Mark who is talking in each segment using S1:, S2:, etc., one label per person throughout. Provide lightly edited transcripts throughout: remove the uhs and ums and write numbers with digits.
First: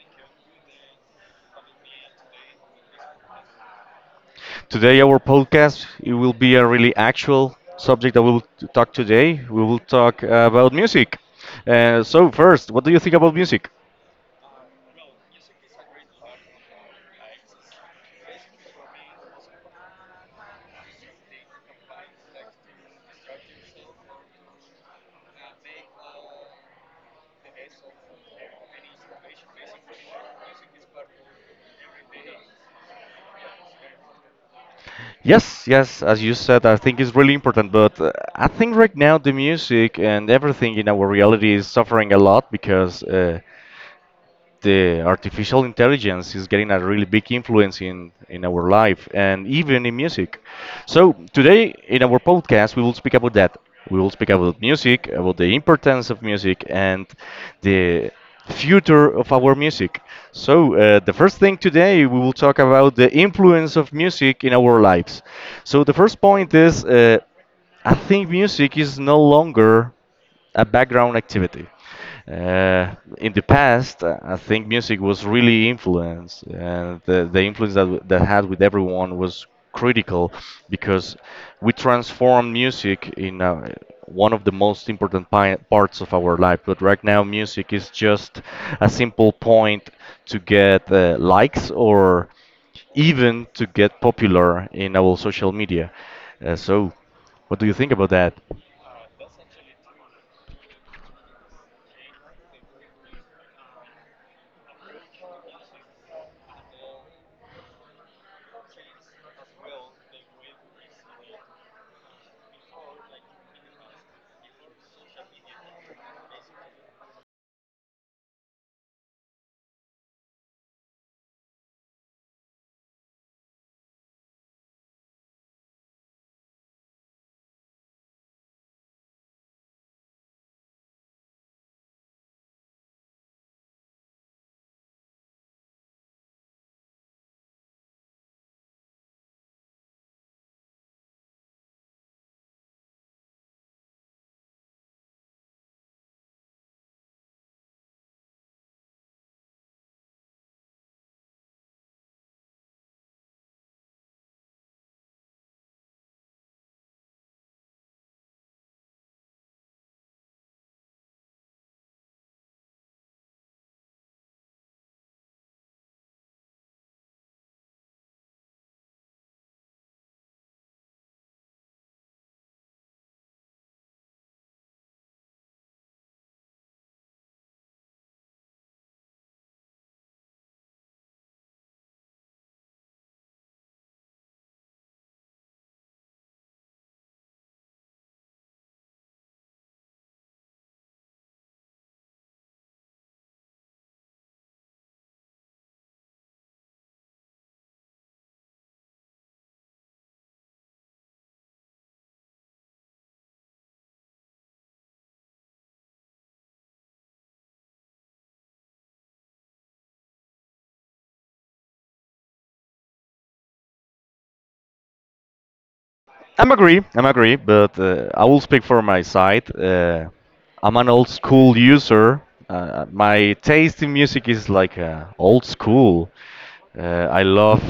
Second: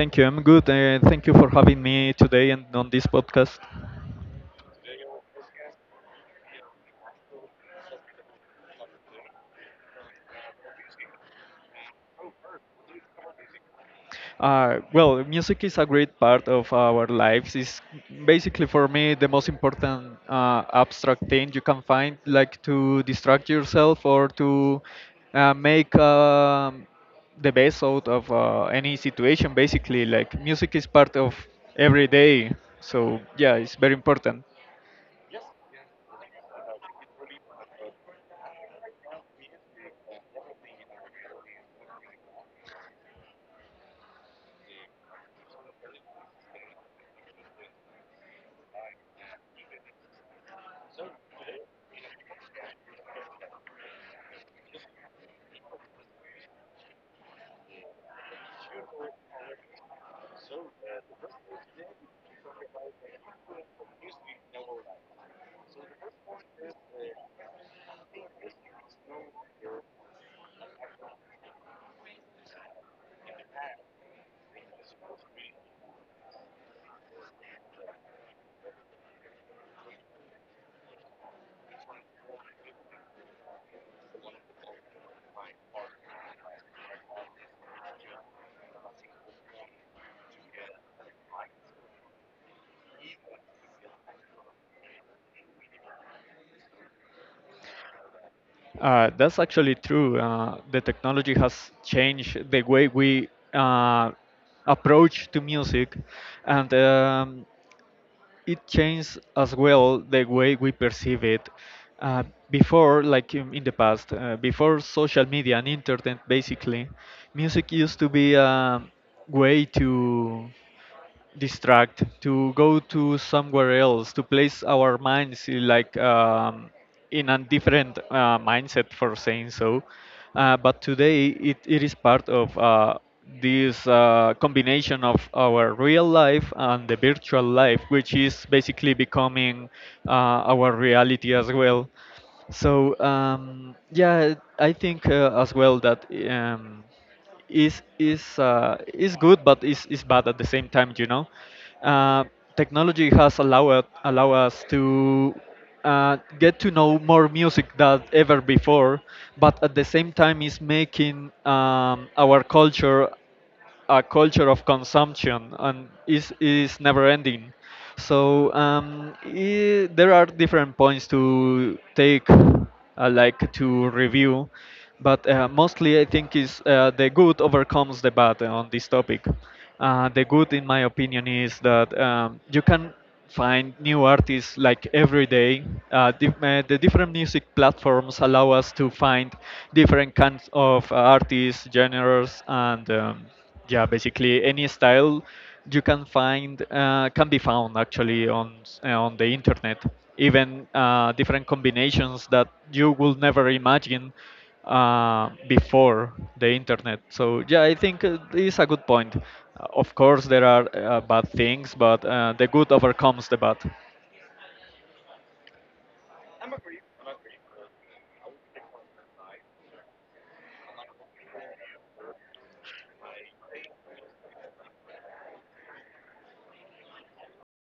S1: thank you. I'm good. Thank you for having me today and on this podcast.
S2: Today, our podcast it will be a really actual subject that we'll talk today. We will talk about music. So first, what do you think about music?
S1: Well, music is a great part of our lives. It's basically for me the most important abstract thing you can find, like to distract yourself or to make the best out of any situation. Basically, like music is part of every day. So yeah, it's very important.
S2: Yes, yes. As you said, I think it's really important. But I think right now the music and everything in our reality is suffering a lot because the artificial intelligence is getting a really big influence in our life and even in music. So, today in our podcast, we will speak about that. We will speak about music, about the importance of music, and the future of our music. So, the first thing today, we will talk about the influence of music in our lives. So, the first point is I think music is no longer a background activity. In the past, I think music was really influenced, and the influence that that had with everyone was critical because we transformed music in one of the most important parts of our life. But right now, music is just a simple point to get likes or even to get popular in our social media. So, what do you think about that?
S1: That's actually true. The technology has changed the way we uh, approach to music, and it changed as well the way we perceive it. Uh, Before, like in the past, before social media and internet, basically, music used to be a way to distract, to go to somewhere else, to place our minds in, like in a different mindset for saying so, but today it is part of this combination of our real life and the virtual life, which is basically becoming uh, our reality as well. So yeah, I think as well that is good, but is bad at the same time. You know, uh, technology has allowed allow us to get to know more music than ever before, but at the same time is making our culture a culture of consumption, and is never ending. So I there are different points to take, like to review, but mostly I think is the good overcomes the bad on this topic. The good, in my opinion, is that you can find new artists like every day. The different music platforms allow us to find different kinds of artists, genres, and yeah, basically any style you can find can be found actually on the internet. Even different combinations that you will never imagine before the internet. So yeah, I think it's a good point. Of course, there are bad things, but the good overcomes the bad.
S2: I'm agree. I'm agree, but I will speak for my side. I'm an old school user. My taste in music is like old school. Uh, I love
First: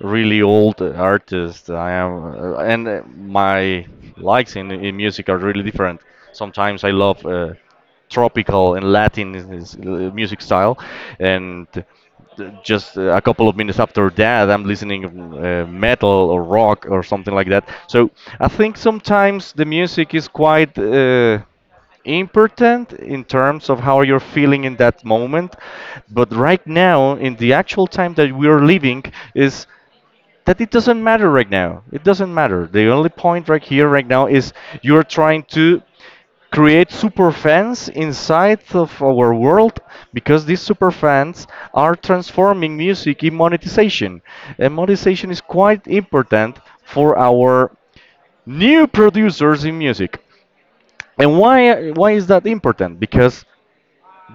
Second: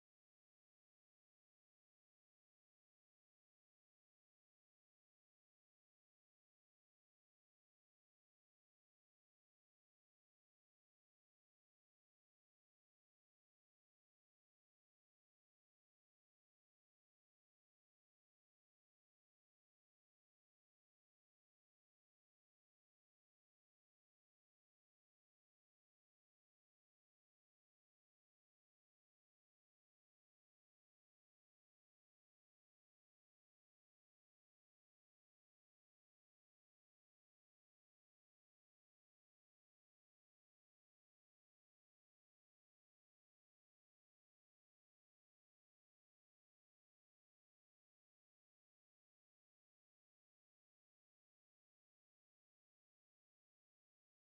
S2: really old artists. I am, and my likes in music are really different. Sometimes I love tropical and Latin music style, and just a couple of minutes after that, I'm listening metal or rock or something like that. So I think sometimes the music is quite. Important in terms of how you're feeling in that moment. But right now, in the actual time that we are living, is that it doesn't matter right now. It doesn't matter. The only point right here, right now, is you're trying to create super fans inside of our world because these super fans are transforming music in monetization. And monetization is quite important for our new producers in music. And why is that important? Because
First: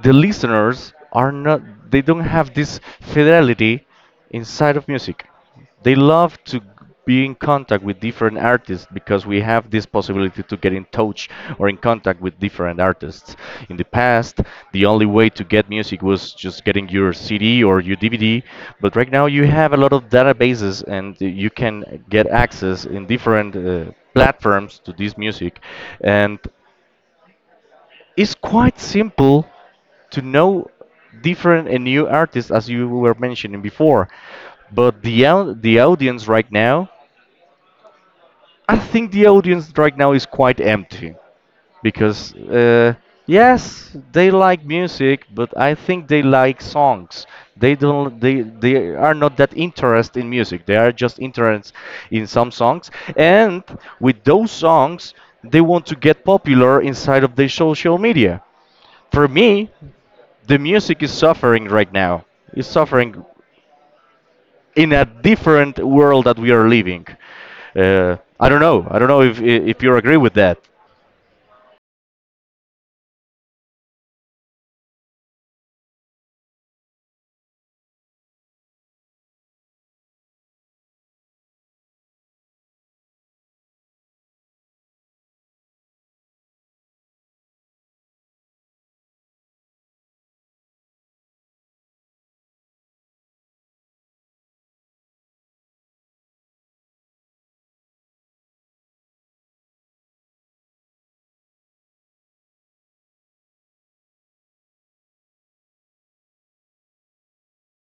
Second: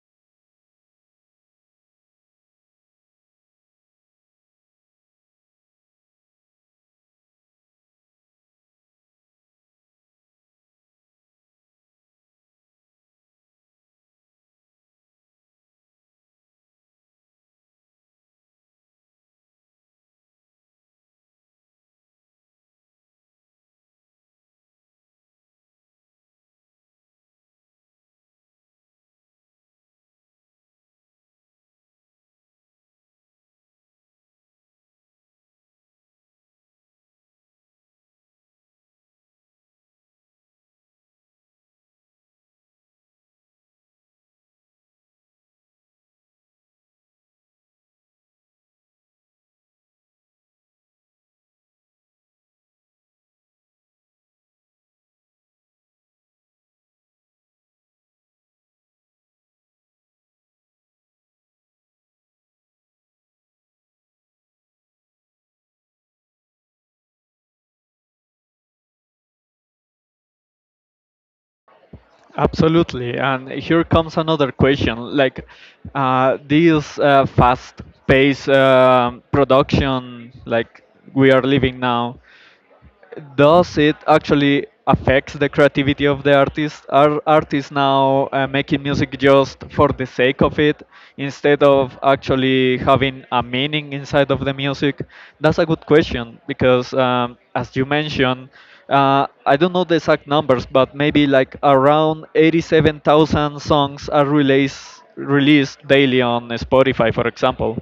S2: the listeners are not, they don't have this fidelity inside of music, they love to be in contact with different artists because we have this possibility to get in touch or in contact with different artists. In the past, the only way to get music was just getting your cd or your dvd, but right now you have a lot of databases and you can get access in different platforms to this music, and it's quite simple to know different and new artists as you were mentioning before. But the audience right now, I think the audience right now is quite empty because yes, they like music, but I think they like songs. They don't they are not that interested in music. They are just interested in some songs, and with those songs, they want to get popular inside of their social media. For me, the music is suffering right now. It's suffering in a different world that we are living. I don't know. I don't know if you agree with that.
S1: Absolutely. And here comes another question. Like this fast-paced production, like we are living now, does it actually affects the creativity of the artist? Are artists now making music just for the sake of it instead of actually having a meaning inside of the music? That's a good question because, as you mentioned, I don't know the exact numbers, but maybe like around 87,000 songs are released daily on Spotify, for example.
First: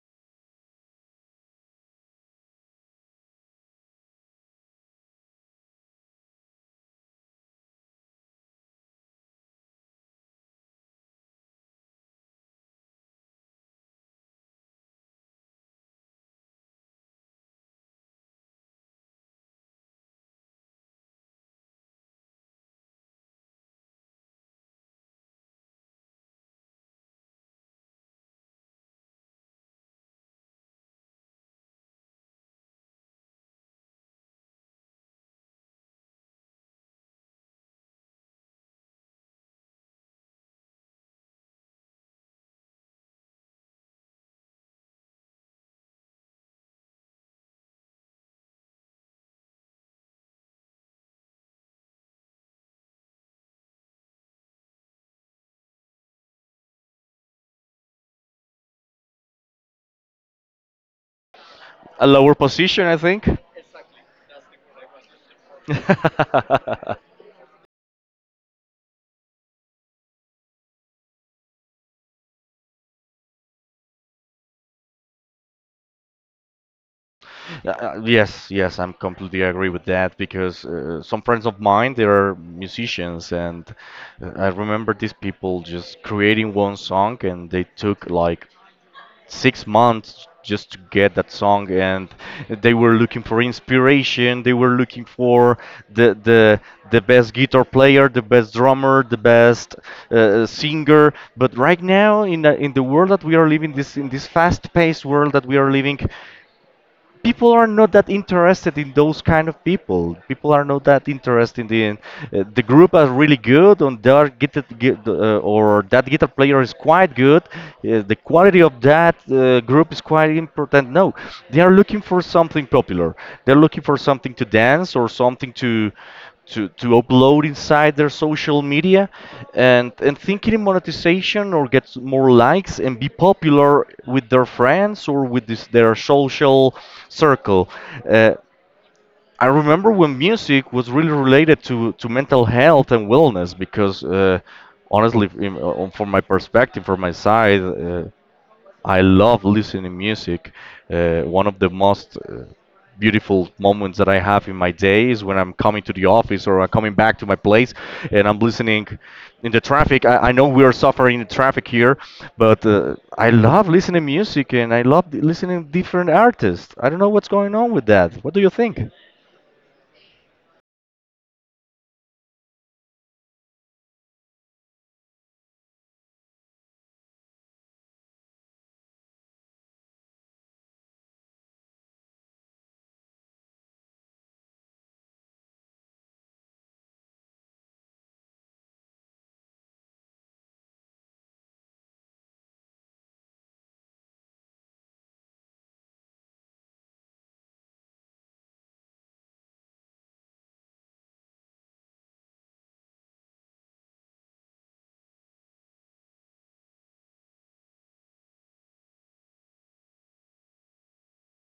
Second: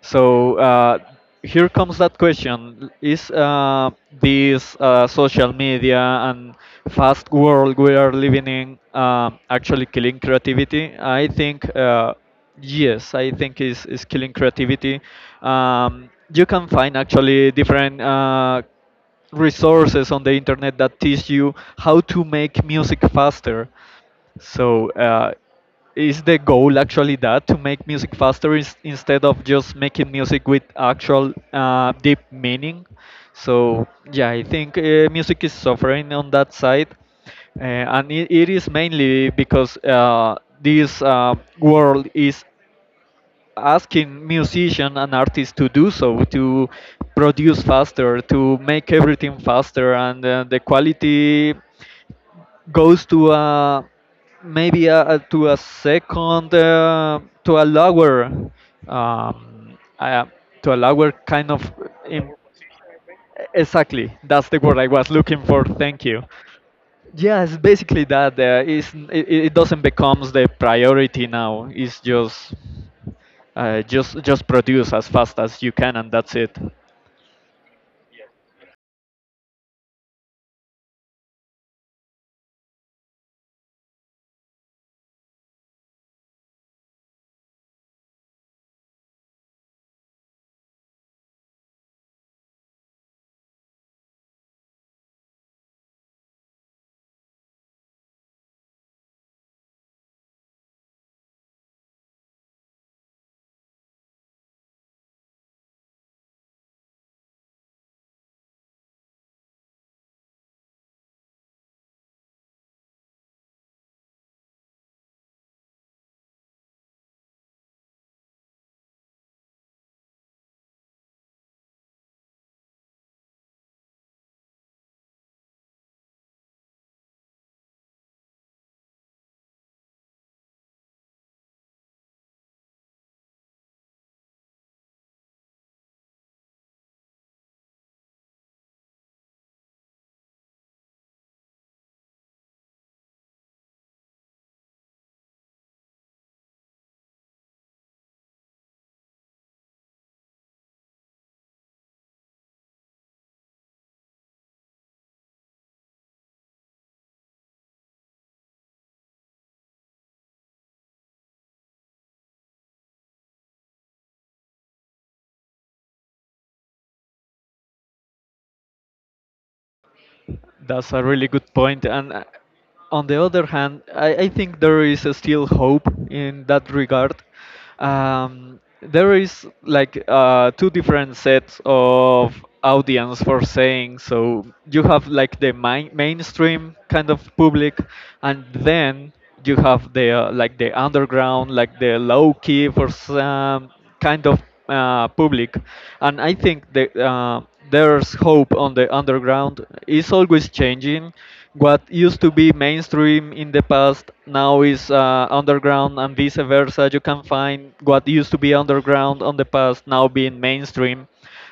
S1: So here comes that question: Is this social media and fast world we are living in actually killing creativity? I think yes. I think is killing creativity. You can find actually different. Resources on the internet that teach you how to make music faster, so, is the goal actually that to make music faster is, instead of just making music with actual deep meaning? So, yeah, I think music is suffering on that side, and it is mainly because this world is asking musician and artists to do so, to produce faster, to make everything faster, and the quality goes to a to a second, um, uh, to a lower kind of
S2: A lower
S1: im-
S2: position, I think.
S1: exactly, that's the word I was looking for, thank you. Yes, basically that it doesn't becomes the priority now. It's just just produce as fast as you can, and that's it.
S2: Yes, yes, I'm completely agree with that because some friends of mine, they are musicians, and I remember these people just creating one song and they took like 6 months just to get that song, and they were looking for inspiration, they were looking for the the the best guitar player, the best drummer, the best singer. But right now in in the world that we are living, this in this fast paced world that we are living, people are not that interested in those kind of people. People are not that interested in the group are really good and their or that guitar player is quite good. The quality of that group is quite important. No, they are looking for something popular. They're looking for something to dance or something to to upload inside their social media, and thinking in monetization or get more likes and be popular with their friends or with this, their social circle. uh, I remember when music was really related to mental health and wellness because honestly, from my perspective, from my side, I love listening to music. One of the most beautiful moments that I have in my day is when I'm coming to the office or I'm coming back to my place and I'm listening in the traffic. I know we are suffering in traffic here, but I love listening to music and I love listening to different artists. I don't know what's going on with that. What do you think?
S1: That's a really good point. And on the other hand, I think there is still hope in that regard. There is like two different sets of audience for saying so. You have like the main, mainstream kind of public, and then you have the like the underground, like the low key for some kind of public, and I think that there's hope on the underground. It's always changing. What used to be mainstream in the past now is underground, and vice versa. You can find what used to be underground on the past now being mainstream.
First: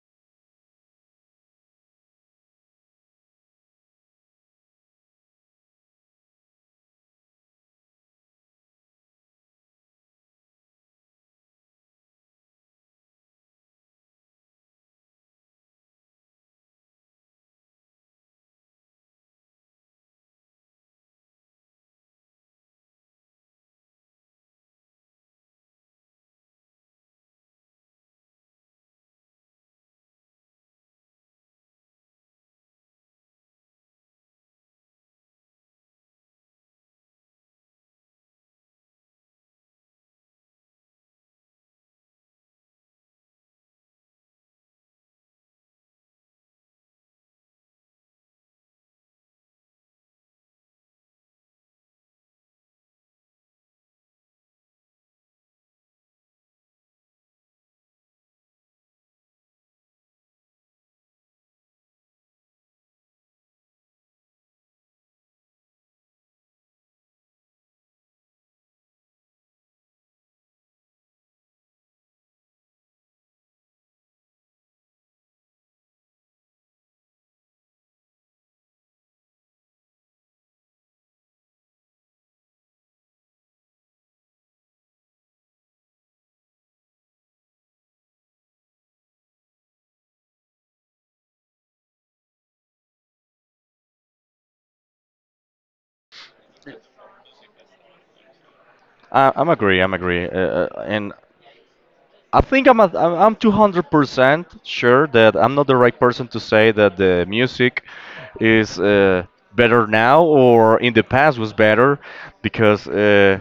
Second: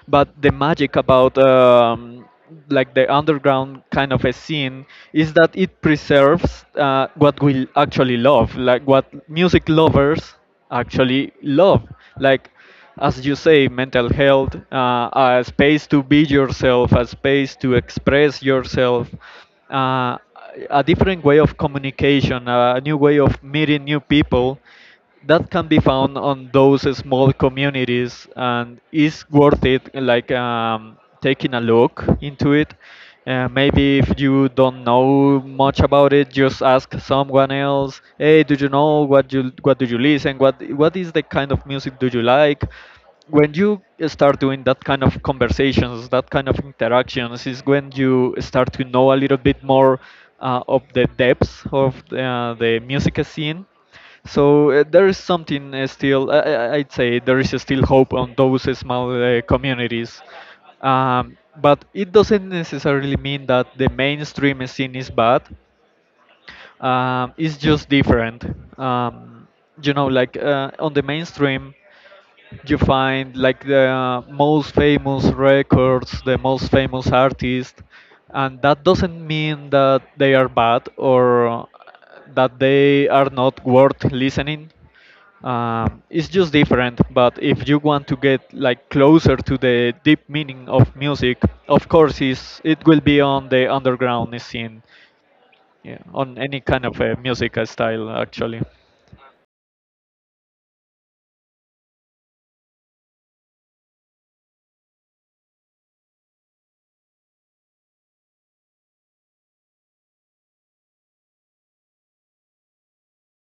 S1: But the magic about like the underground kind of a scene is that it preserves what we actually love, like what music lovers actually love, like, as you say, mental health, a space to be yourself, a space to express yourself, uh, a different way of communication, a new way of meeting new people that can be found on those small communities. And is worth it, like taking a look into it. Maybe if you don't know much about it, just ask someone else, hey, do you know what do you listen, what is the kind of music do you like? When you start doing that kind of conversations, that kind of interactions, is when you start to know a little bit more of the depths of the music scene. So there is something still, I'd say there is still hope on those small communities. But it doesn't necessarily mean that the mainstream scene is bad. It's just different. Um, you know, like on the mainstream, you find like the most famous records, the most famous artists, and that doesn't mean that they are bad or that they are not worth listening. It's just different, but if you want to get like closer to the deep meaning of music, of course, is it will be on the underground scene. Yeah, on any kind of music style actually.
S2: I'm agree. I'm agree. And I think I'm 200% sure that I'm not the right person to say that the music is better now or in the past was better because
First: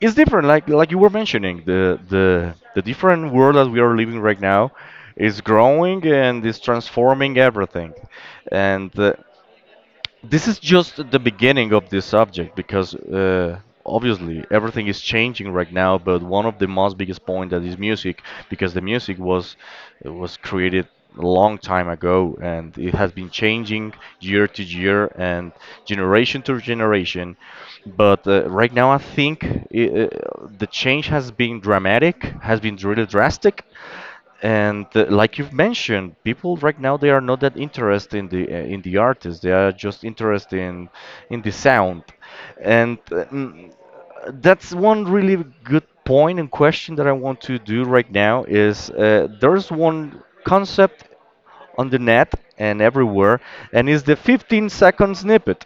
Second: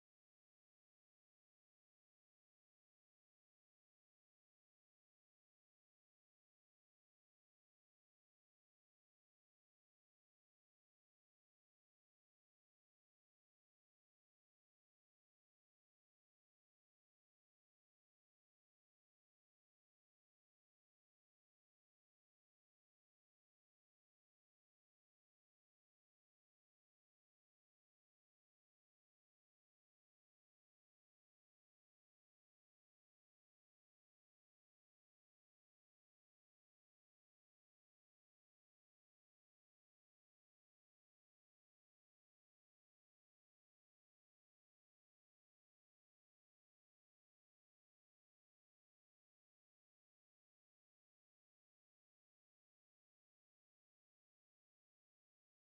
S2: it's different. Like you were mentioning, the different world that we are living right now is growing and is transforming everything. And this is just the beginning of this subject because obviously everything is changing right now. But one of the most biggest point that is music, because the music was created a long time ago and it has been changing year to year and generation to generation. But right now, I think I the change has been dramatic, has been really drastic, and like you've mentioned, people right now they are not that interested in the artist. They are just interested in the sound, and that's one really good point and question that I want to do right now is there's one concept on the net and everywhere, and is the 15-second snippet.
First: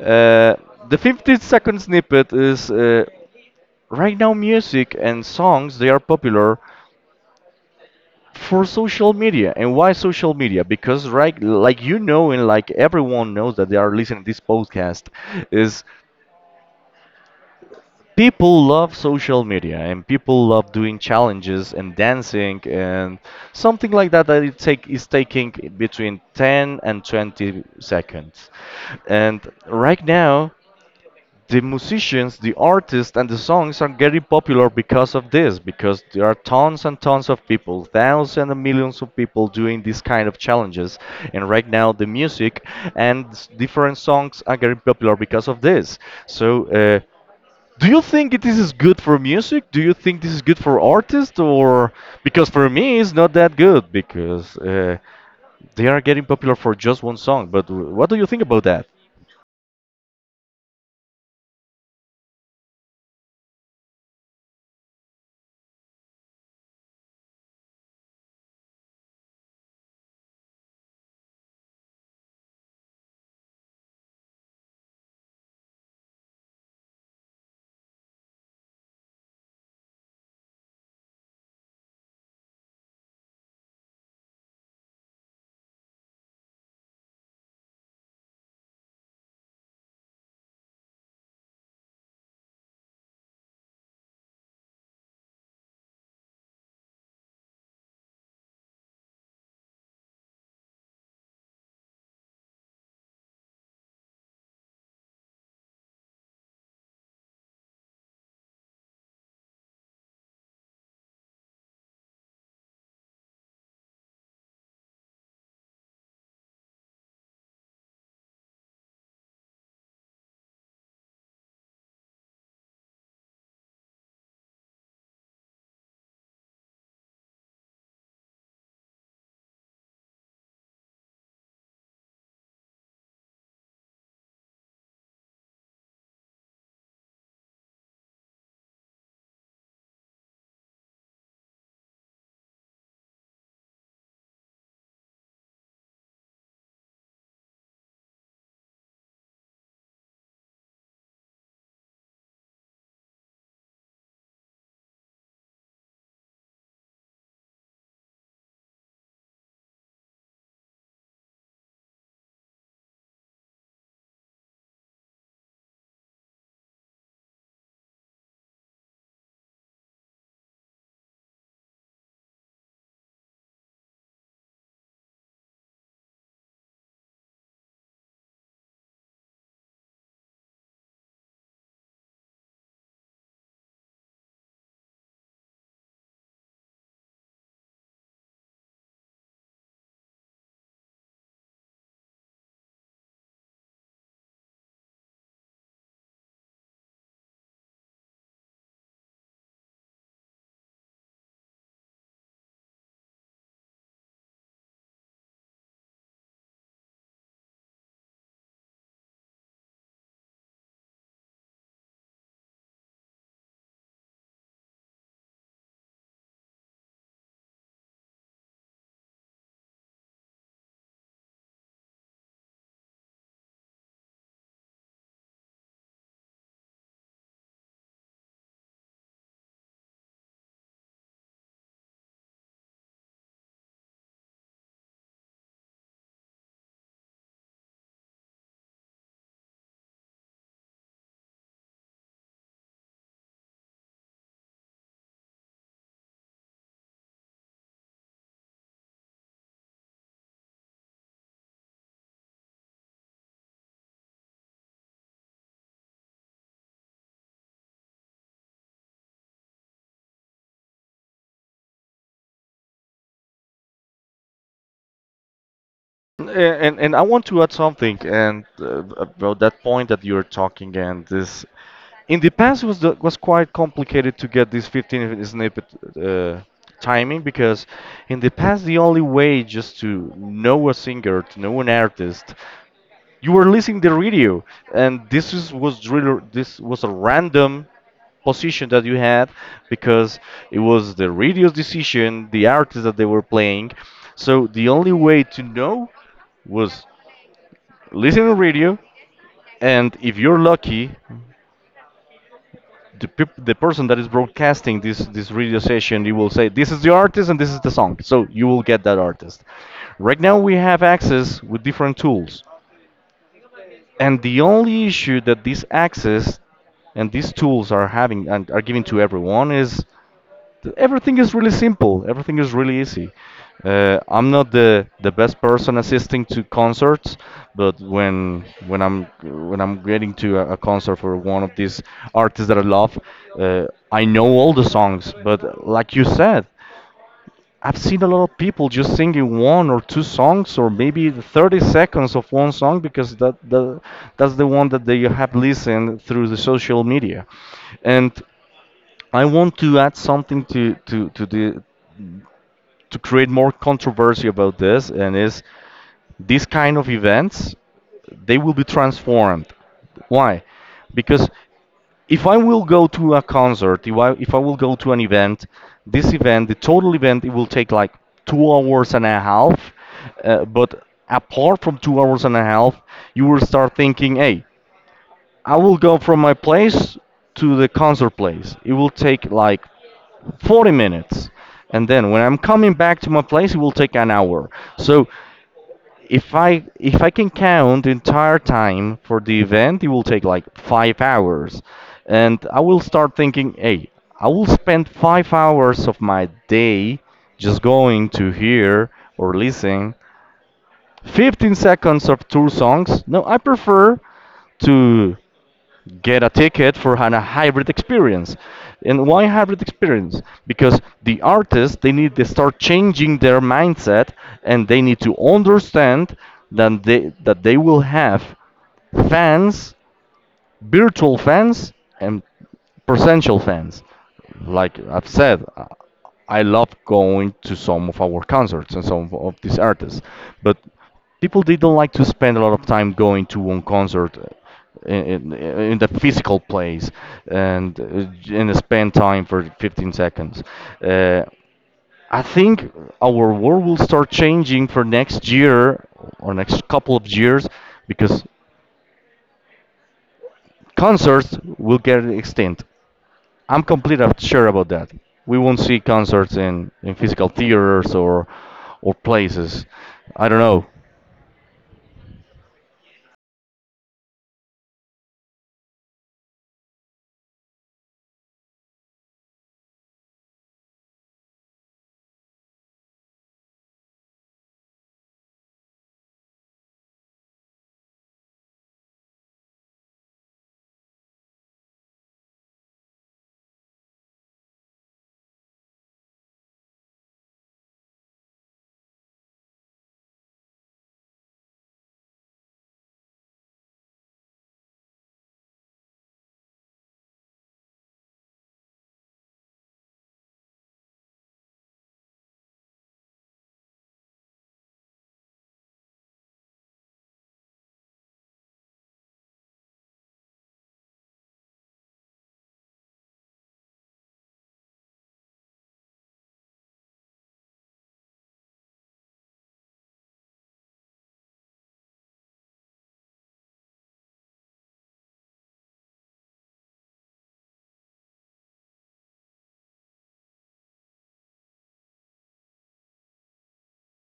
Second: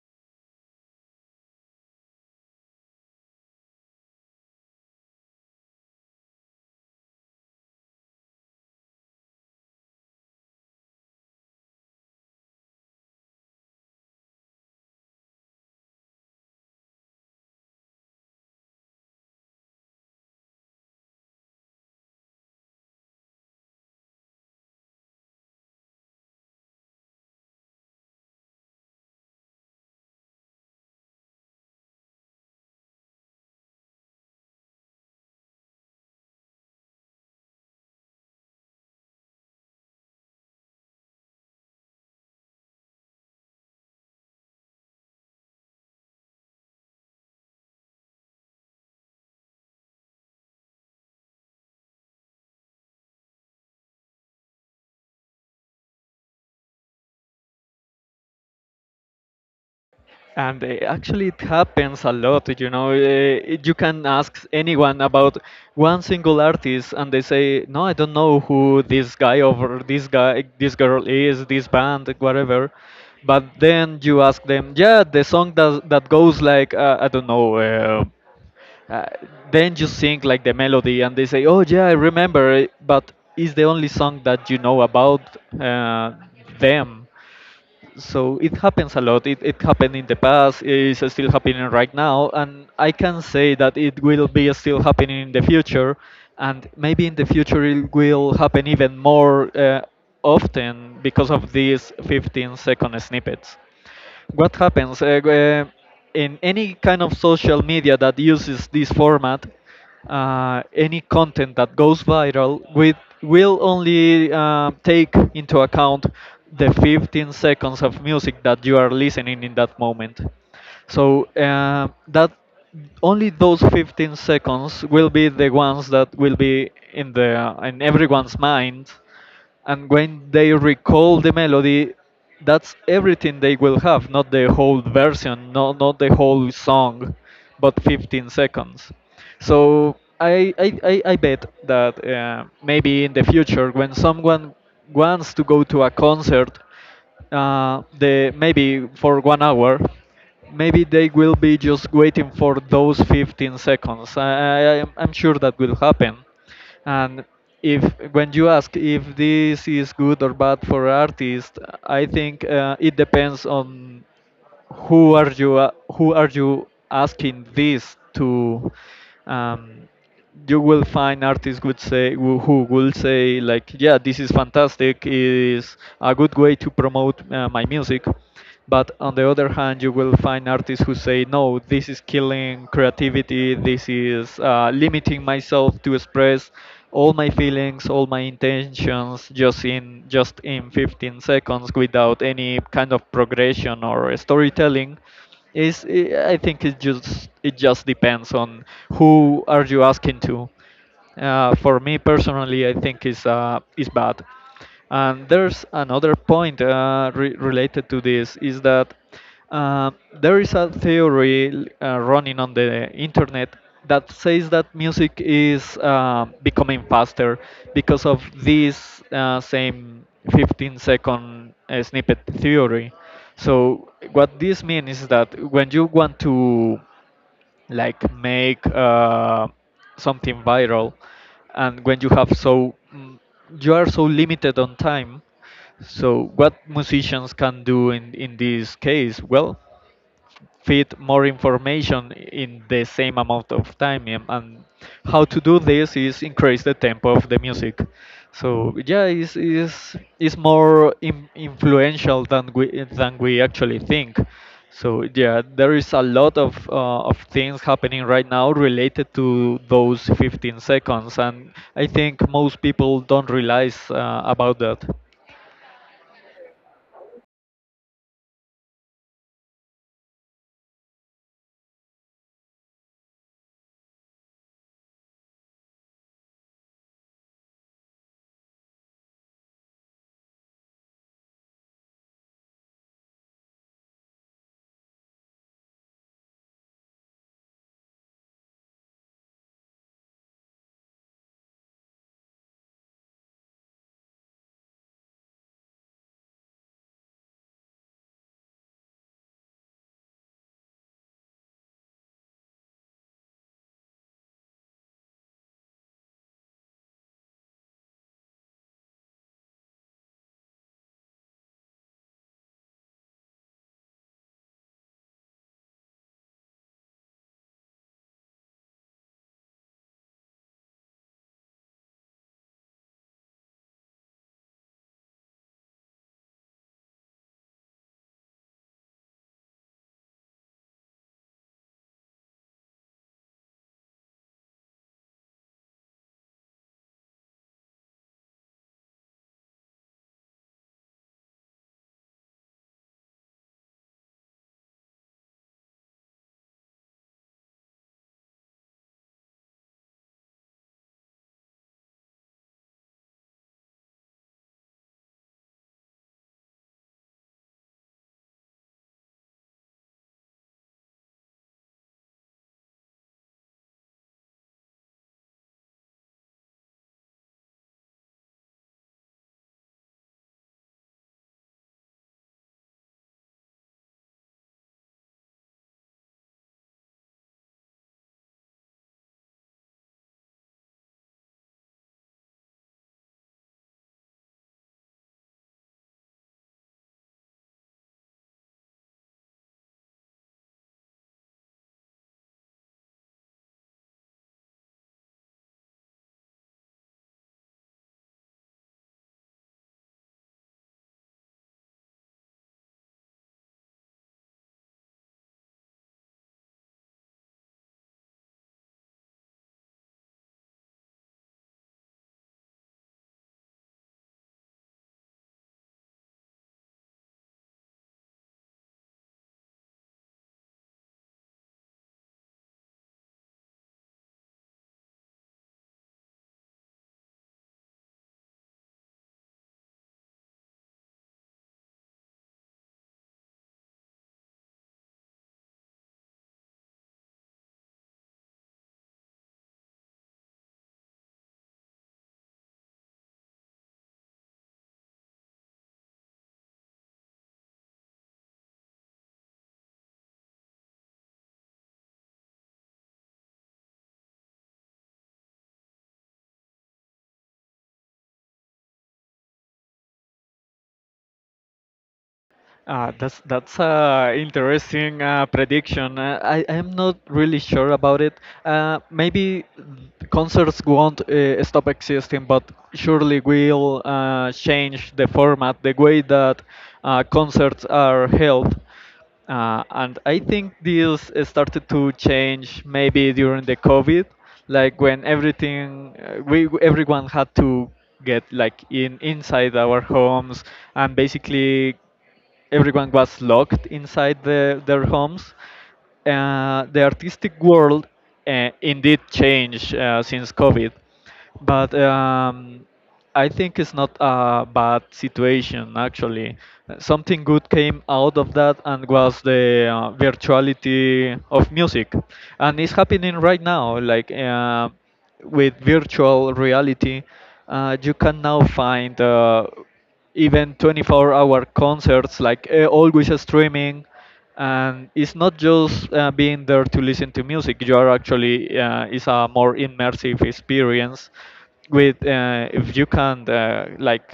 S2: Uh, the 15-second snippet is right now music and songs they are popular for social media. And why social media? Because right, like you know, and like everyone knows that they are listening to this podcast, is people love social media and people love doing challenges and dancing and something like that that it take is taking between 10 and 20 seconds. And right now the musicians, the artists, and the songs are getting popular because of this, because there are tons and tons of people, thousands and millions of people doing these kind of challenges. And right now, the music and different songs are getting popular because of this. So, do you think this is good for music? Do you think this is good for artists? Or because for me, it's not that good because they are getting popular for just one song. But what do you think about that?
S1: And actually, it happens a lot. You know, you can ask anyone about one single artist, and they say, "No, I don't know who this guy or this guy, this girl is, this band, whatever." But then you ask them, "Yeah, the song that goes like I don't know." Uh, then you sing like the melody, and they say, "Oh yeah, I remember," it," but it's the only song that you know about them. So it happens a lot. It happened in the past, it's still happening right now, and I can say that it will be still happening in the future, and maybe in the future it will happen even more often because of these 15-second snippets. What happens in any kind of social media that uses this format, any content that goes viral with will only take into account the 15 seconds of music that you are listening in that moment. So that only those 15 seconds will be the ones that will be in the in everyone's mind, and when they recall the melody, that's everything they will have, not the whole version, not the whole song, but 15 seconds. So I bet that maybe in the future, when someone wants to go to a concert, the maybe for 1 hour, maybe they will be just waiting for those 15 seconds. I'm sure that will happen. And if when you ask if this is good or bad for artists, I think it depends on who are you asking this to. Um, you will find artists would say who will say like yeah, this is fantastic, is a good way to promote my music. But on the other hand, you will find artists who say, no, this is killing creativity, this is limiting myself to express all my feelings, all my intentions, just in 15 seconds without any kind of progression or storytelling. Is I think it just depends on who are you asking to. For me personally, I think is bad. And there's another point related to this is that uh, there is a theory running on the internet that says that music is becoming faster because of this same 15 second snippet theory. So what this means is that when you want to like make something viral, and when you have so you are so limited on time, so what musicians can do in this case, well, fit more information in the same amount of time, and how to do this is increase the tempo of the music. So yeah, it's more influential than we actually think. So yeah, there is a lot of things happening right now related to those 15 seconds, and I think most people don't realize about that.
S2: And I want to add something. And about that point that you're talking. And this, in the past it was the, was quite complicated to get this 15 snippet uh, timing because in the past the only way just to know a singer, to know an artist, you were listening the radio, and this is, was really this was a random position that you had because it was the radio's decision, the artist that they were playing. So the only way to know was listening to radio, and if you're lucky, the person that is broadcasting this radio session, you will say this is the artist and this is the song. So you will get that artist. Right now we have access with different tools. And the only issue that these access and these tools are having and are giving to everyone is that everything is really simple. Everything is really easy. I'm not the best person assisting to concerts, but when I'm getting to a concert for one of these artists that I love, uh, I know all the songs. But like you said, I've seen a lot of people just singing one or two songs or maybe 30 seconds of one song because that's the one that they have listened through the social media. And I want to add something to the to create more controversy about this. And is these kind of events, they will be transformed. Why? Because if I will go to a concert, if I will go to an event, this event, the total event, it will take like 2 hours and a half. But apart from 2 hours and a half, you will start thinking, hey, I will go from my place to the concert place. It will take like 40 minutes. And then when I'm coming back to my place, it will take an hour. So if I can count the entire time for the event, it will take like 5 hours, and I will start thinking, hey, I will spend 5 hours of my day just going to hear or listen 15 seconds of two songs. No, I prefer to get a ticket for a hybrid experience. And why hybrid experience? Because the artists, they need to start changing their mindset and they need to understand that they will have fans, virtual fans and potential fans. Like I've said, I love going to some of our concerts and some of these artists, but people didn't like to spend a lot of time going to one concert in, in, in the physical place and spend time for 15 seconds. Uh, I think our world will start changing for next year or next couple of years because concerts will get extinct. I'm completely sure about that. We won't see concerts in physical theaters or places. I don't know.
S1: That's a interesting prediction. I'm not really sure about it. Maybe concerts won't stop existing, but surely will change the format, the way that concerts are held. And I think this started to change maybe during the COVID, like when everything we everyone had to get like in inside our homes, and basically everyone was locked inside their homes. The artistic world indeed changed since COVID, but I think it's not a bad situation actually. Something good came out of that, and was the virtuality of music, and it's happening right now. Like with virtual reality, you can now find. Even 24-hour concerts, like always streaming, and it's not just being there to listen to music. You are actually it's a more immersive experience with if you can like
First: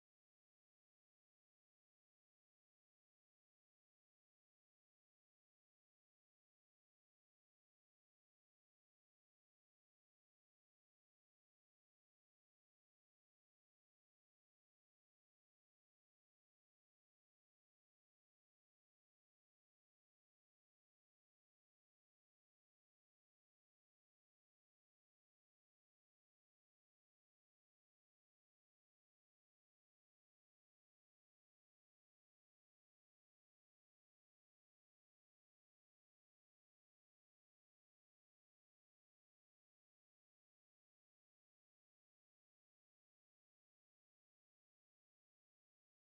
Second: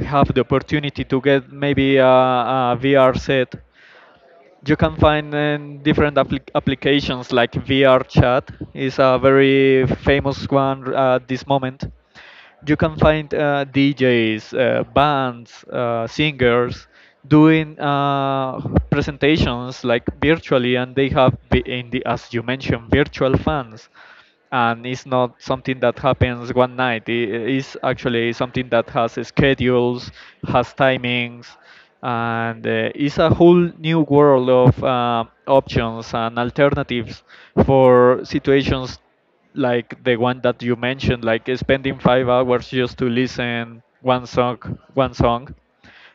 S1: have the opportunity to get maybe a VR set. You can find in different applications like VR chat is a very famous one at this moment. You can find DJs, bands, singers doing presentations like virtually, and they have, as you mentioned, virtual fans, and it's not something that happens one night. It is actually something that has schedules, has timings, and it's a whole new world of options and alternatives for situations like the one that you mentioned, like spending 5 hours just to listen one song, one song,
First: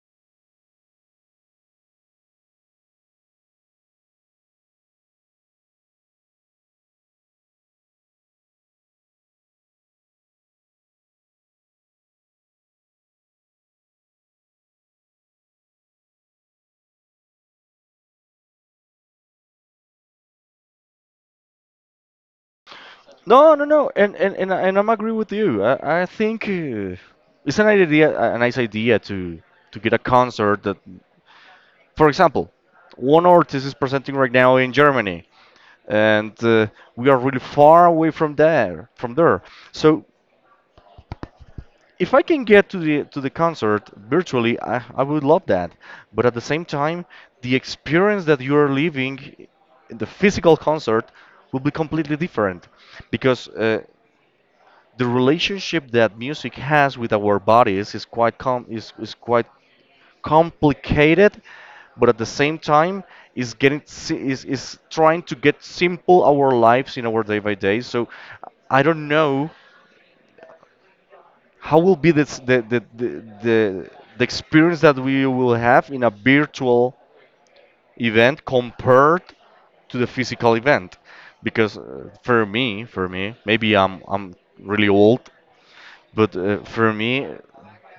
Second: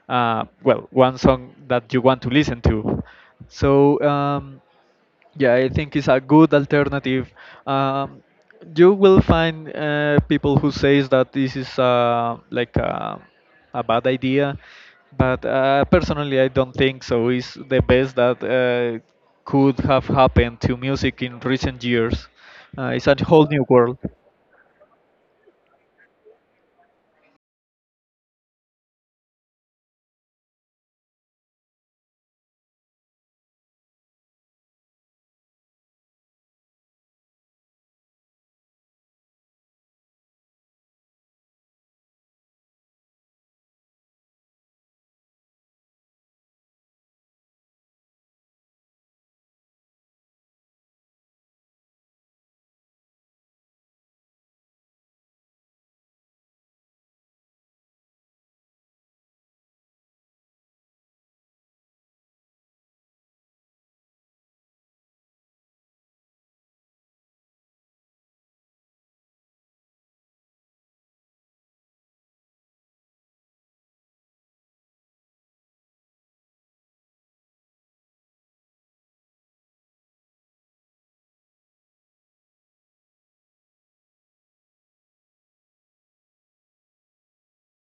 S1: uh, well, one song that you want to listen to. So yeah, I think it's a good alternative. Um, you will find people who says that this is uh, like a bad idea, but personally, I don't think so. It's the best that could have happened to music in recent years. It's a whole
S2: No, no,
S1: new
S2: no,
S1: world.
S2: and I'm agree with you. I think it's an idea, a nice idea to get a concert that, for example, one artist is presenting right now in Germany, and we are really far away from there, from there. So if I can get to the concert virtually, I would love that. But at the same time, the experience that you're living in the physical concert will be completely different because the relationship that music has with our bodies is quite complicated, but at the same time is trying to get simple our lives in our day by day. So I don't know how will be this the the experience that we will have in a virtual event compared to the physical event? Because for me, maybe I'm really old, but for me,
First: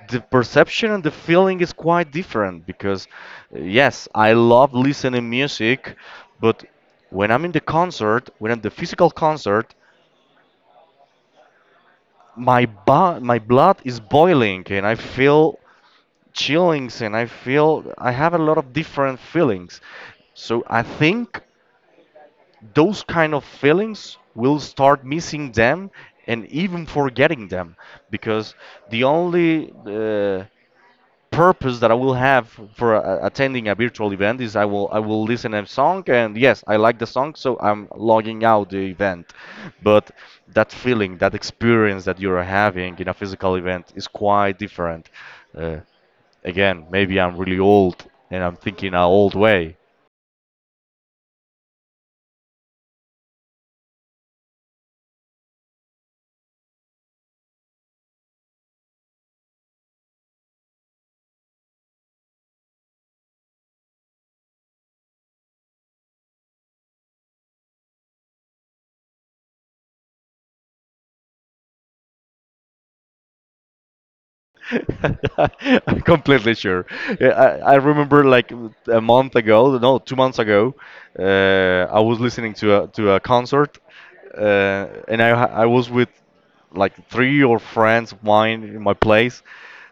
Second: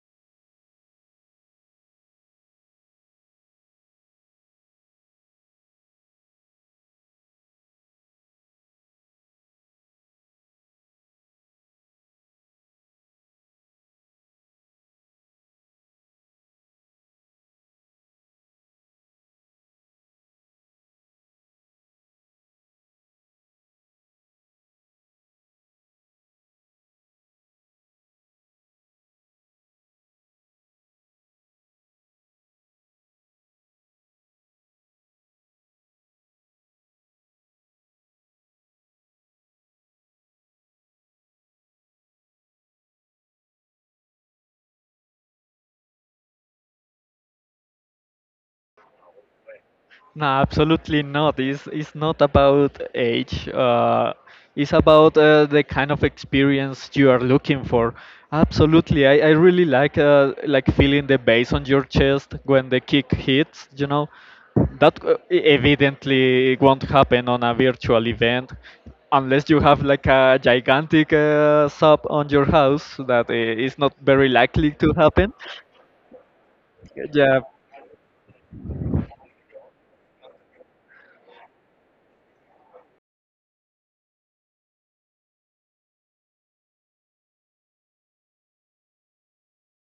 S2: the perception and the feeling is quite different because yes, I love listening music, but when I'm in the concert, when I'm the physical concert, my blood is boiling and I feel chillings and I feel I have a lot of different feelings. So I think those kind of feelings will start missing them and even forgetting them because the only purpose that I will have for attending a virtual event is I will listen a song, and yes, I like the song, so I'm logging out the event. But that feeling, that experience that you're having in a physical event is quite different. Uh, Again, maybe I'm really old and I'm thinking an old way.
S1: No, absolutely not. It's not about age. It's about the kind of experience you are looking for. Absolutely, I really like feeling the bass on your chest when the kick hits. You know, that uh, evidently won't happen on a virtual event unless you have like a gigantic sub on your house that is not very likely to happen.
S2: I'm completely sure. Yeah,
S1: Yeah.
S2: I remember like a month ago, no, 2 months ago, I was listening to to a concert, and I was with like 3 or friends of mine in my place.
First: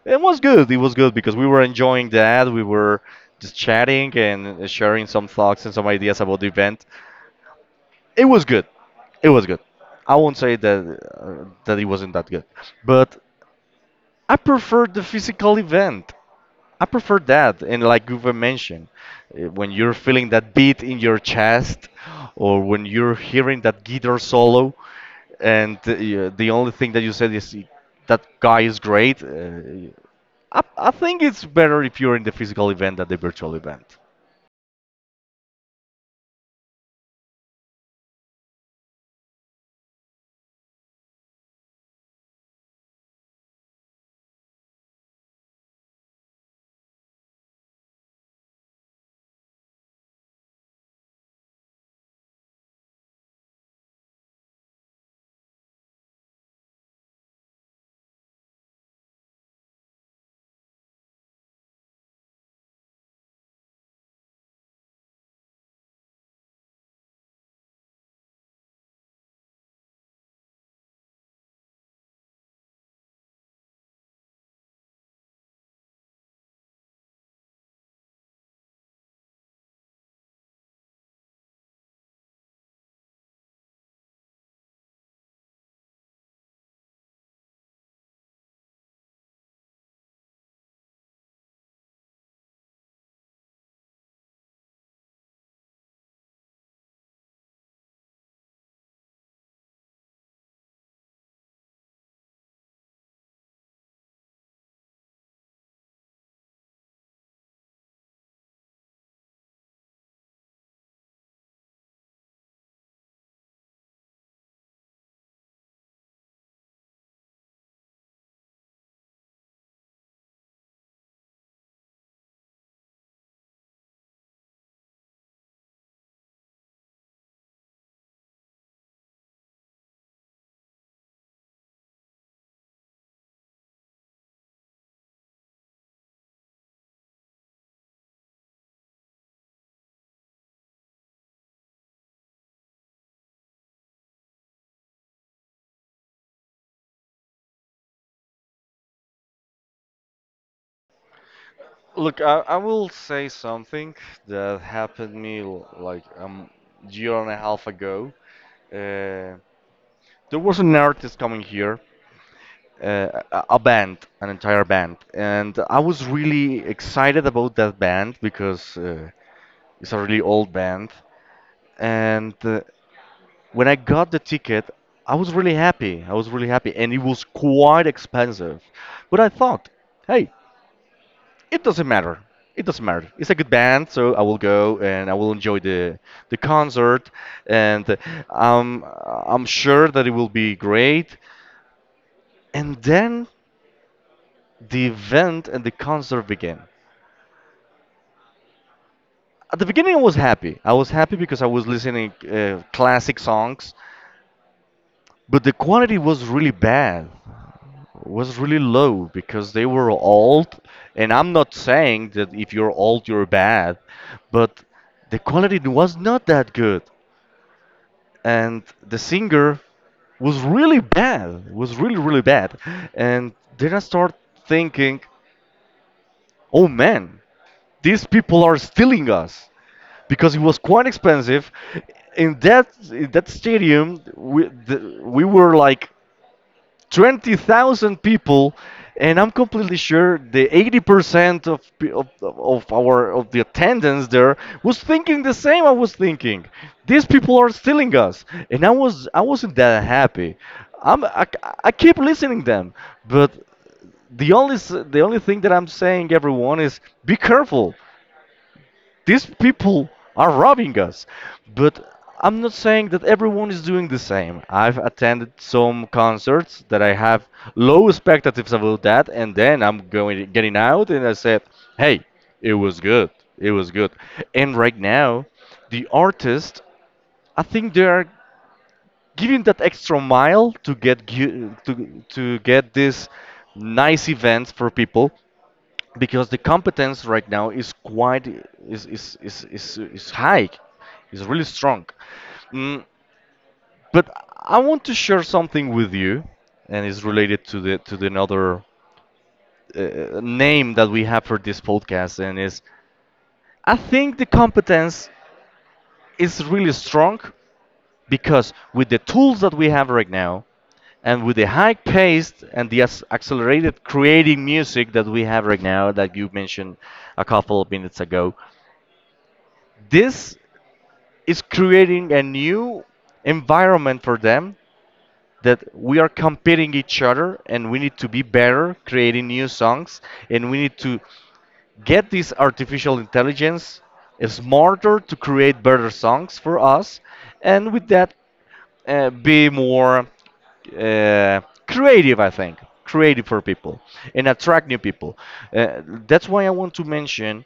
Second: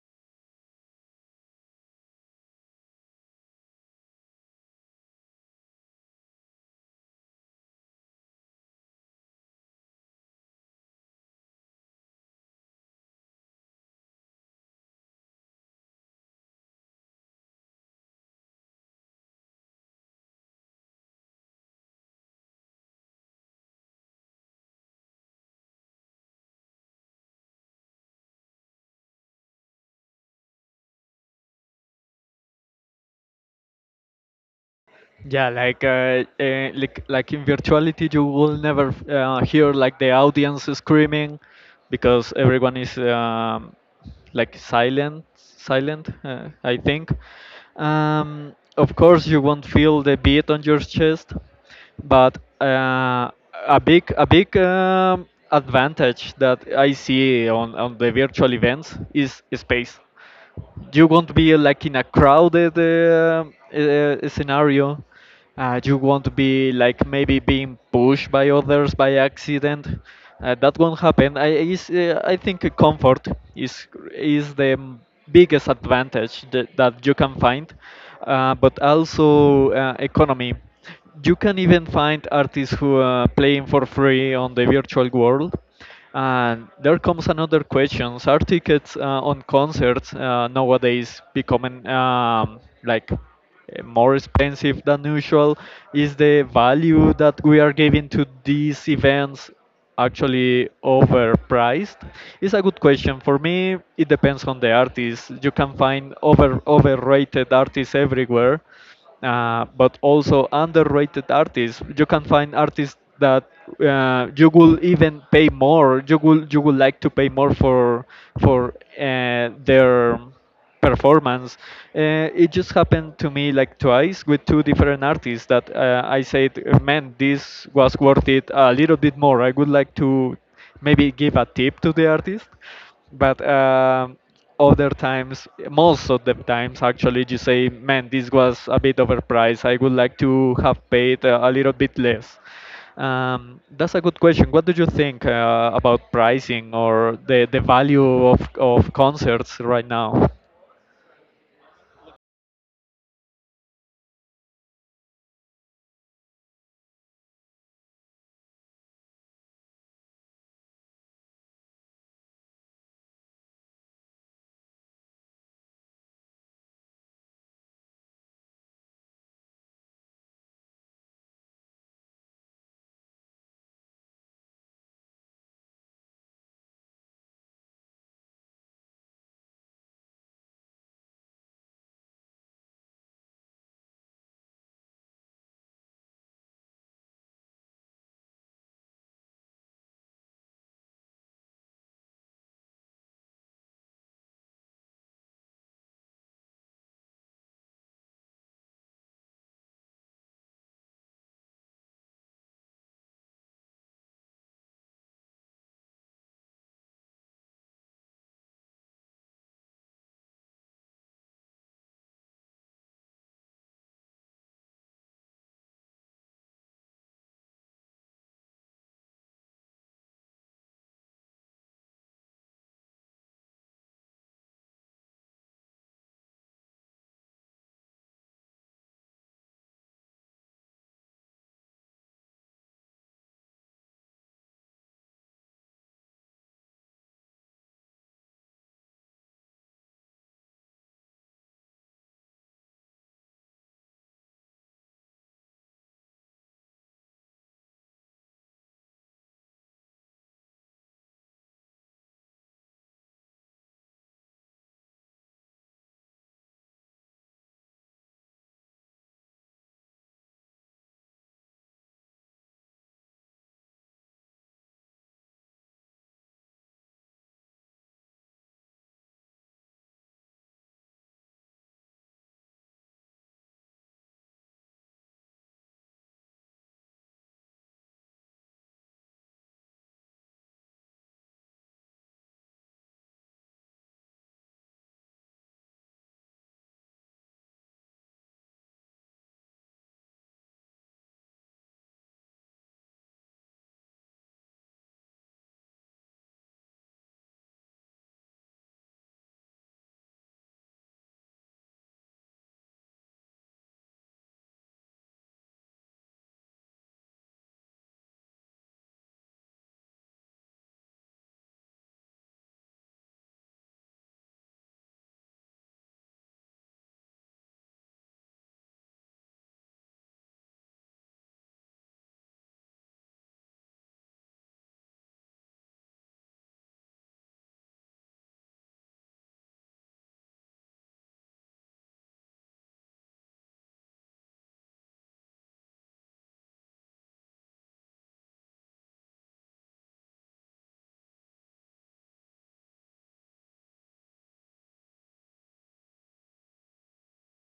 S2: It was good. It was good because we were enjoying that. We were just chatting and sharing some thoughts and some ideas about the event. It was good. It was good. I won't say that that it wasn't that good, but I preferred the physical event. I prefer that, and like you've mentioned, when you're feeling that beat in your chest, or when you're hearing that guitar solo, and yeah, the only thing that you said is "Y- that guy is great." I think it's better if you're in the physical event than the virtual event.
S1: Yeah, like in virtuality, you will never hear like the audience screaming, because everyone is like silent. I think. Of course, you won't feel the beat on your chest, but uh, a big advantage that I see on the virtual events is space. You won't be like in a crowded scenario. You won't be like maybe being pushed by others by accident. That won't happen. I think comfort is is the biggest advantage that you can find, but also economy. You can even find artists who are playing for free on the virtual world, and there comes another question: are tickets on concerts nowadays becoming like uh, more expensive than usual? Is the value that we are giving to these events actually overpriced? It's a good question. For me, it depends on the artist. You can find overrated artists everywhere, but also underrated artists. You can find artists that you will even pay more. You would like to pay more for their performance. It just happened to me like twice with two different artists that I said, man, this was worth it a little bit more. I would like to maybe give a tip to the artist, but other times, most of the times actually, you say, man, this was a bit overpriced. I would like to have paid a little bit less. That's a good question. What do you think about pricing or the value of concerts right now?
S2: Look, I will say something that happened me like year and a half ago. Uh, there was an artist coming here, a band, an entire band, and I was really excited about that band because it's a really old band. And when I got the ticket, I was really happy. I was really happy, and it was quite expensive. But I thought, hey, it doesn't matter. It doesn't matter. It's a good band, so I will go and I will enjoy the concert, and um, I'm sure that it will be great. And then the event and the concert began. At the beginning, I was happy. I was happy because I was listening classic songs, but the quality was really bad. Was really low because they were old, and I'm not saying that if you're old you're bad, but the quality was not that good. And the singer was really bad, was really, really bad. And then I start thinking, oh man, these people are stealing us because it was quite expensive. In that stadium, we were like 20,000 people, and I'm completely sure the 80% of, pe- of our of the attendance there was thinking the same I was thinking. These people are stealing us, and I wasn't that happy. I'm I, I keep listening them, but the only thing that I'm saying everyone is be careful. These people are robbing us. But I'm not saying that everyone is doing the same. I've attended some concerts that I have low expectations about that, and then I'm going getting out and I said, "Hey, it was good. It was good." And right now, the artists, I think they are giving that extra mile to get this nice events for people because the competence right now is quite is high, is really strong. Mm, but I want to share something with you and it's related to the another name that we have for this podcast. And is, I think the competence is really strong because with the tools that we have right now and with the high pace and the accelerated creating music that we have right now that you mentioned a couple of minutes ago, this is creating a new environment for them, that we are competing each other and we need to be better creating new songs, and we need to get this artificial intelligence smarter to create better songs for us, and with that be more uh, creative. I think creative for people and attract new people. uh, that's why I want to mention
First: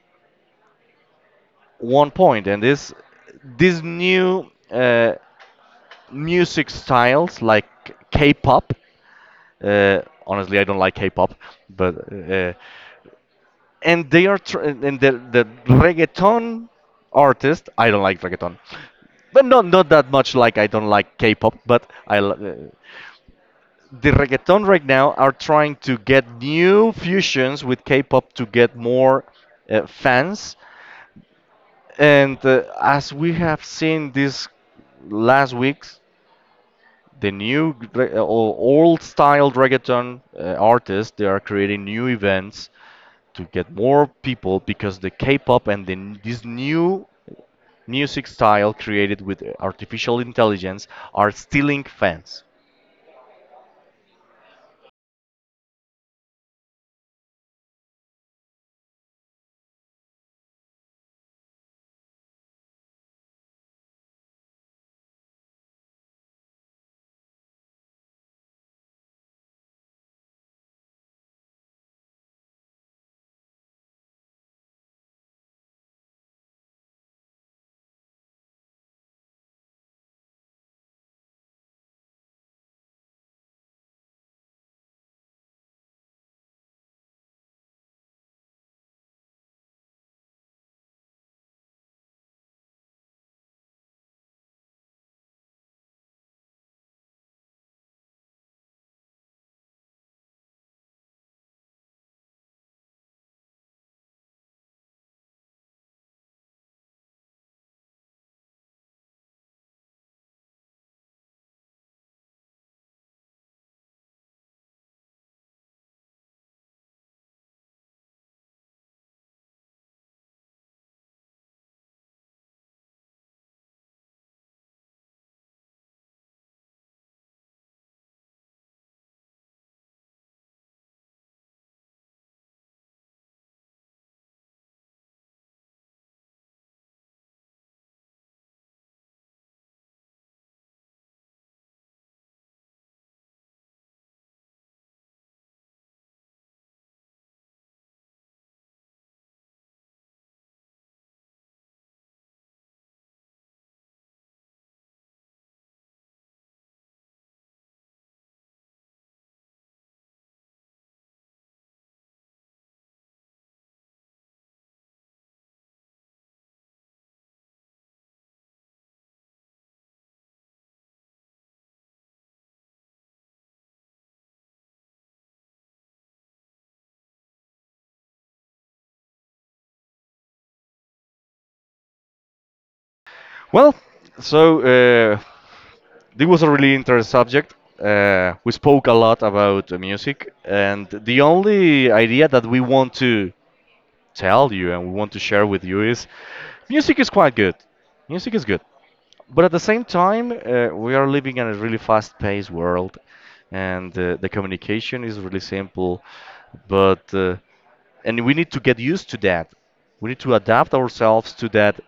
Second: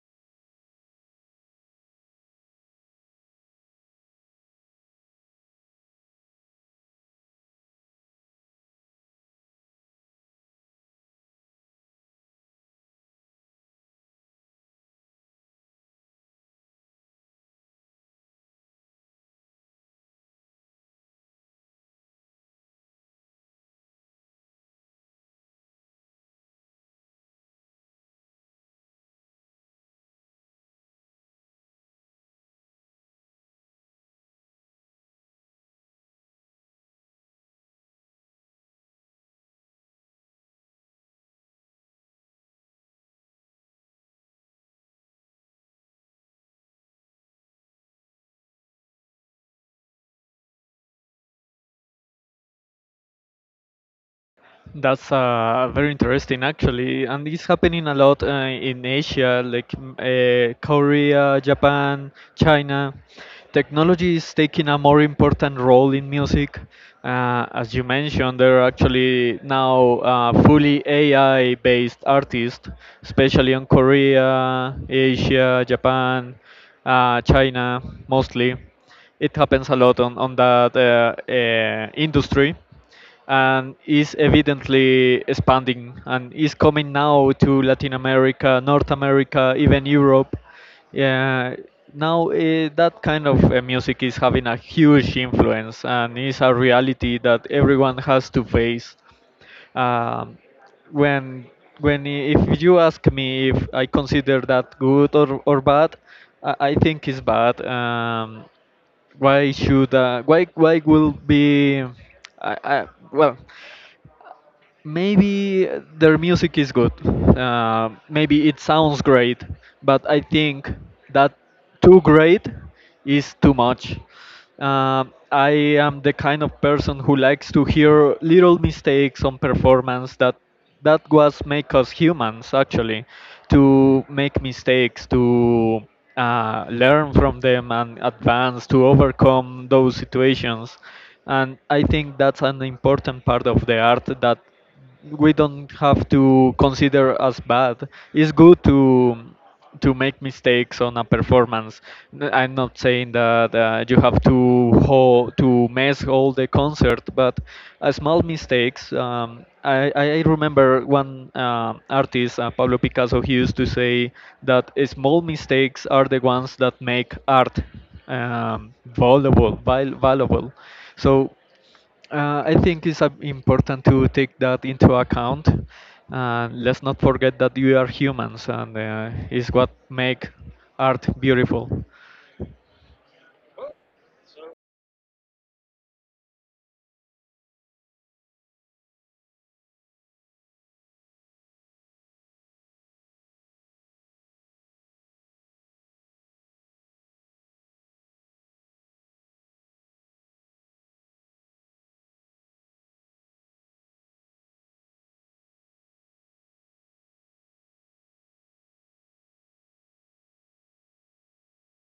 S2: one point, and this new uh, music styles like K-pop. Uh, Honestly, I don't like K-pop, but and the reggaeton artist. I don't like reggaeton, but not not that much. Like I don't like K-pop, but the reggaeton right now are trying to get new fusions with K-pop to get more fans, and as we have seen these last weeks, the old style reggaeton artists, they are creating new events to get more people because the K-pop and this new music style created with artificial intelligence are stealing fans.
S1: That's very interesting, actually, and it's happening a lot in Asia, like Korea, Japan, China. Technology is taking a more important role in music. As you mentioned, there are actually now fully AI-based artists, especially on Korea, Asia, Japan, China, mostly. It happens a lot on that industry, and is evidently expanding and is coming now to Latin America, North America, even Europe. Yeah, now that kind of music is having a huge influence, and is a reality that everyone has to face. Um, when if you ask me if I consider that good or bad, I think it's bad. Why should Why will be well maybe their music is good. Maybe it sounds great, but I think that too great is too much. I am the kind of person who likes to hear little mistakes on performance, that was make us humans actually, to make mistakes, to learn from them and advance to overcome those situations. And I think that's an important part of the art, that we don't have to consider as bad. It's good to make mistakes on a performance. I'm not saying that you have to to mess all the concert. But small mistakes. I remember one artist, Pablo Picasso, he used to say that small mistakes are the ones that make art valuable. Valuable. So I think it's important to take that into account. Let's not forget that we are humans, and is what make art beautiful.
S2: Well, so this was a really interesting subject. We spoke a lot about music, and the only idea that we want to tell you and we want to share with you is music is quite good. Music is good. But at the same time, we are living in a really fast-paced world, and the communication is really simple. But and we need to get used to that. We need to adapt ourselves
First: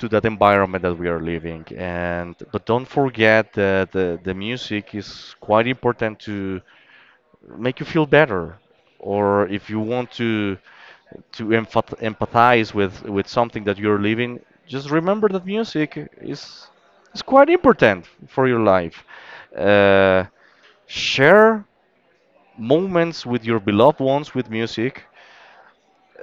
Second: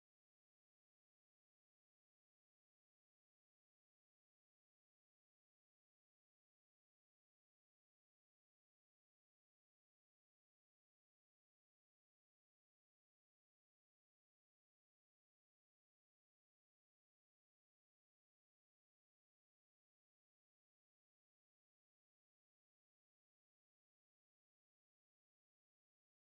S2: to that environment that we are living. And but don't forget that the music is quite important to make you feel better, or if you want to empathize with something that you're living, just remember that music is quite important for your life. uh, Share moments with your beloved ones with music,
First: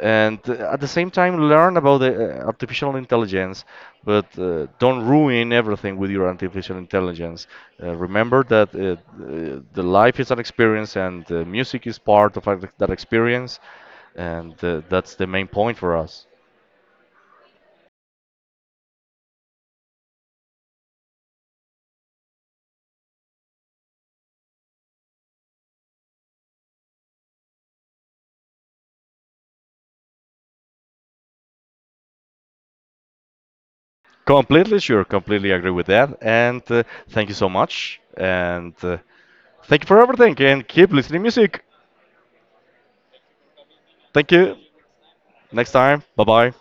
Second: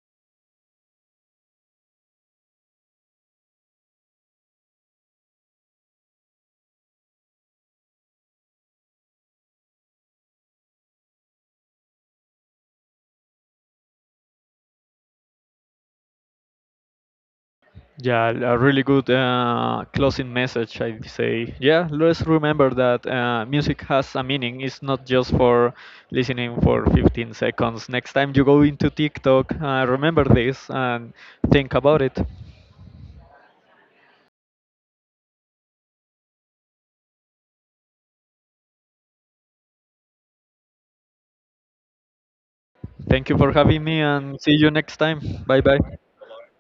S2: and at the same time learn about the artificial intelligence, but don't ruin everything with your artificial intelligence. Remember that the life is an experience, and music is part of that experience, and that's the main point for us.
S1: Yeah, a really good closing message, I'd say. Yeah, let's remember that music has a meaning. It's not just for listening for 15 seconds. Next time you go into TikTok, remember this and think about it.
S2: Completely sure, completely agree with that, and thank you so much, and thank you for everything, and keep listening music.
S1: Thank you for having me,
S2: Thank
S1: and see
S2: you.
S1: you next time. Bye
S2: Next
S1: bye.
S2: time, bye bye.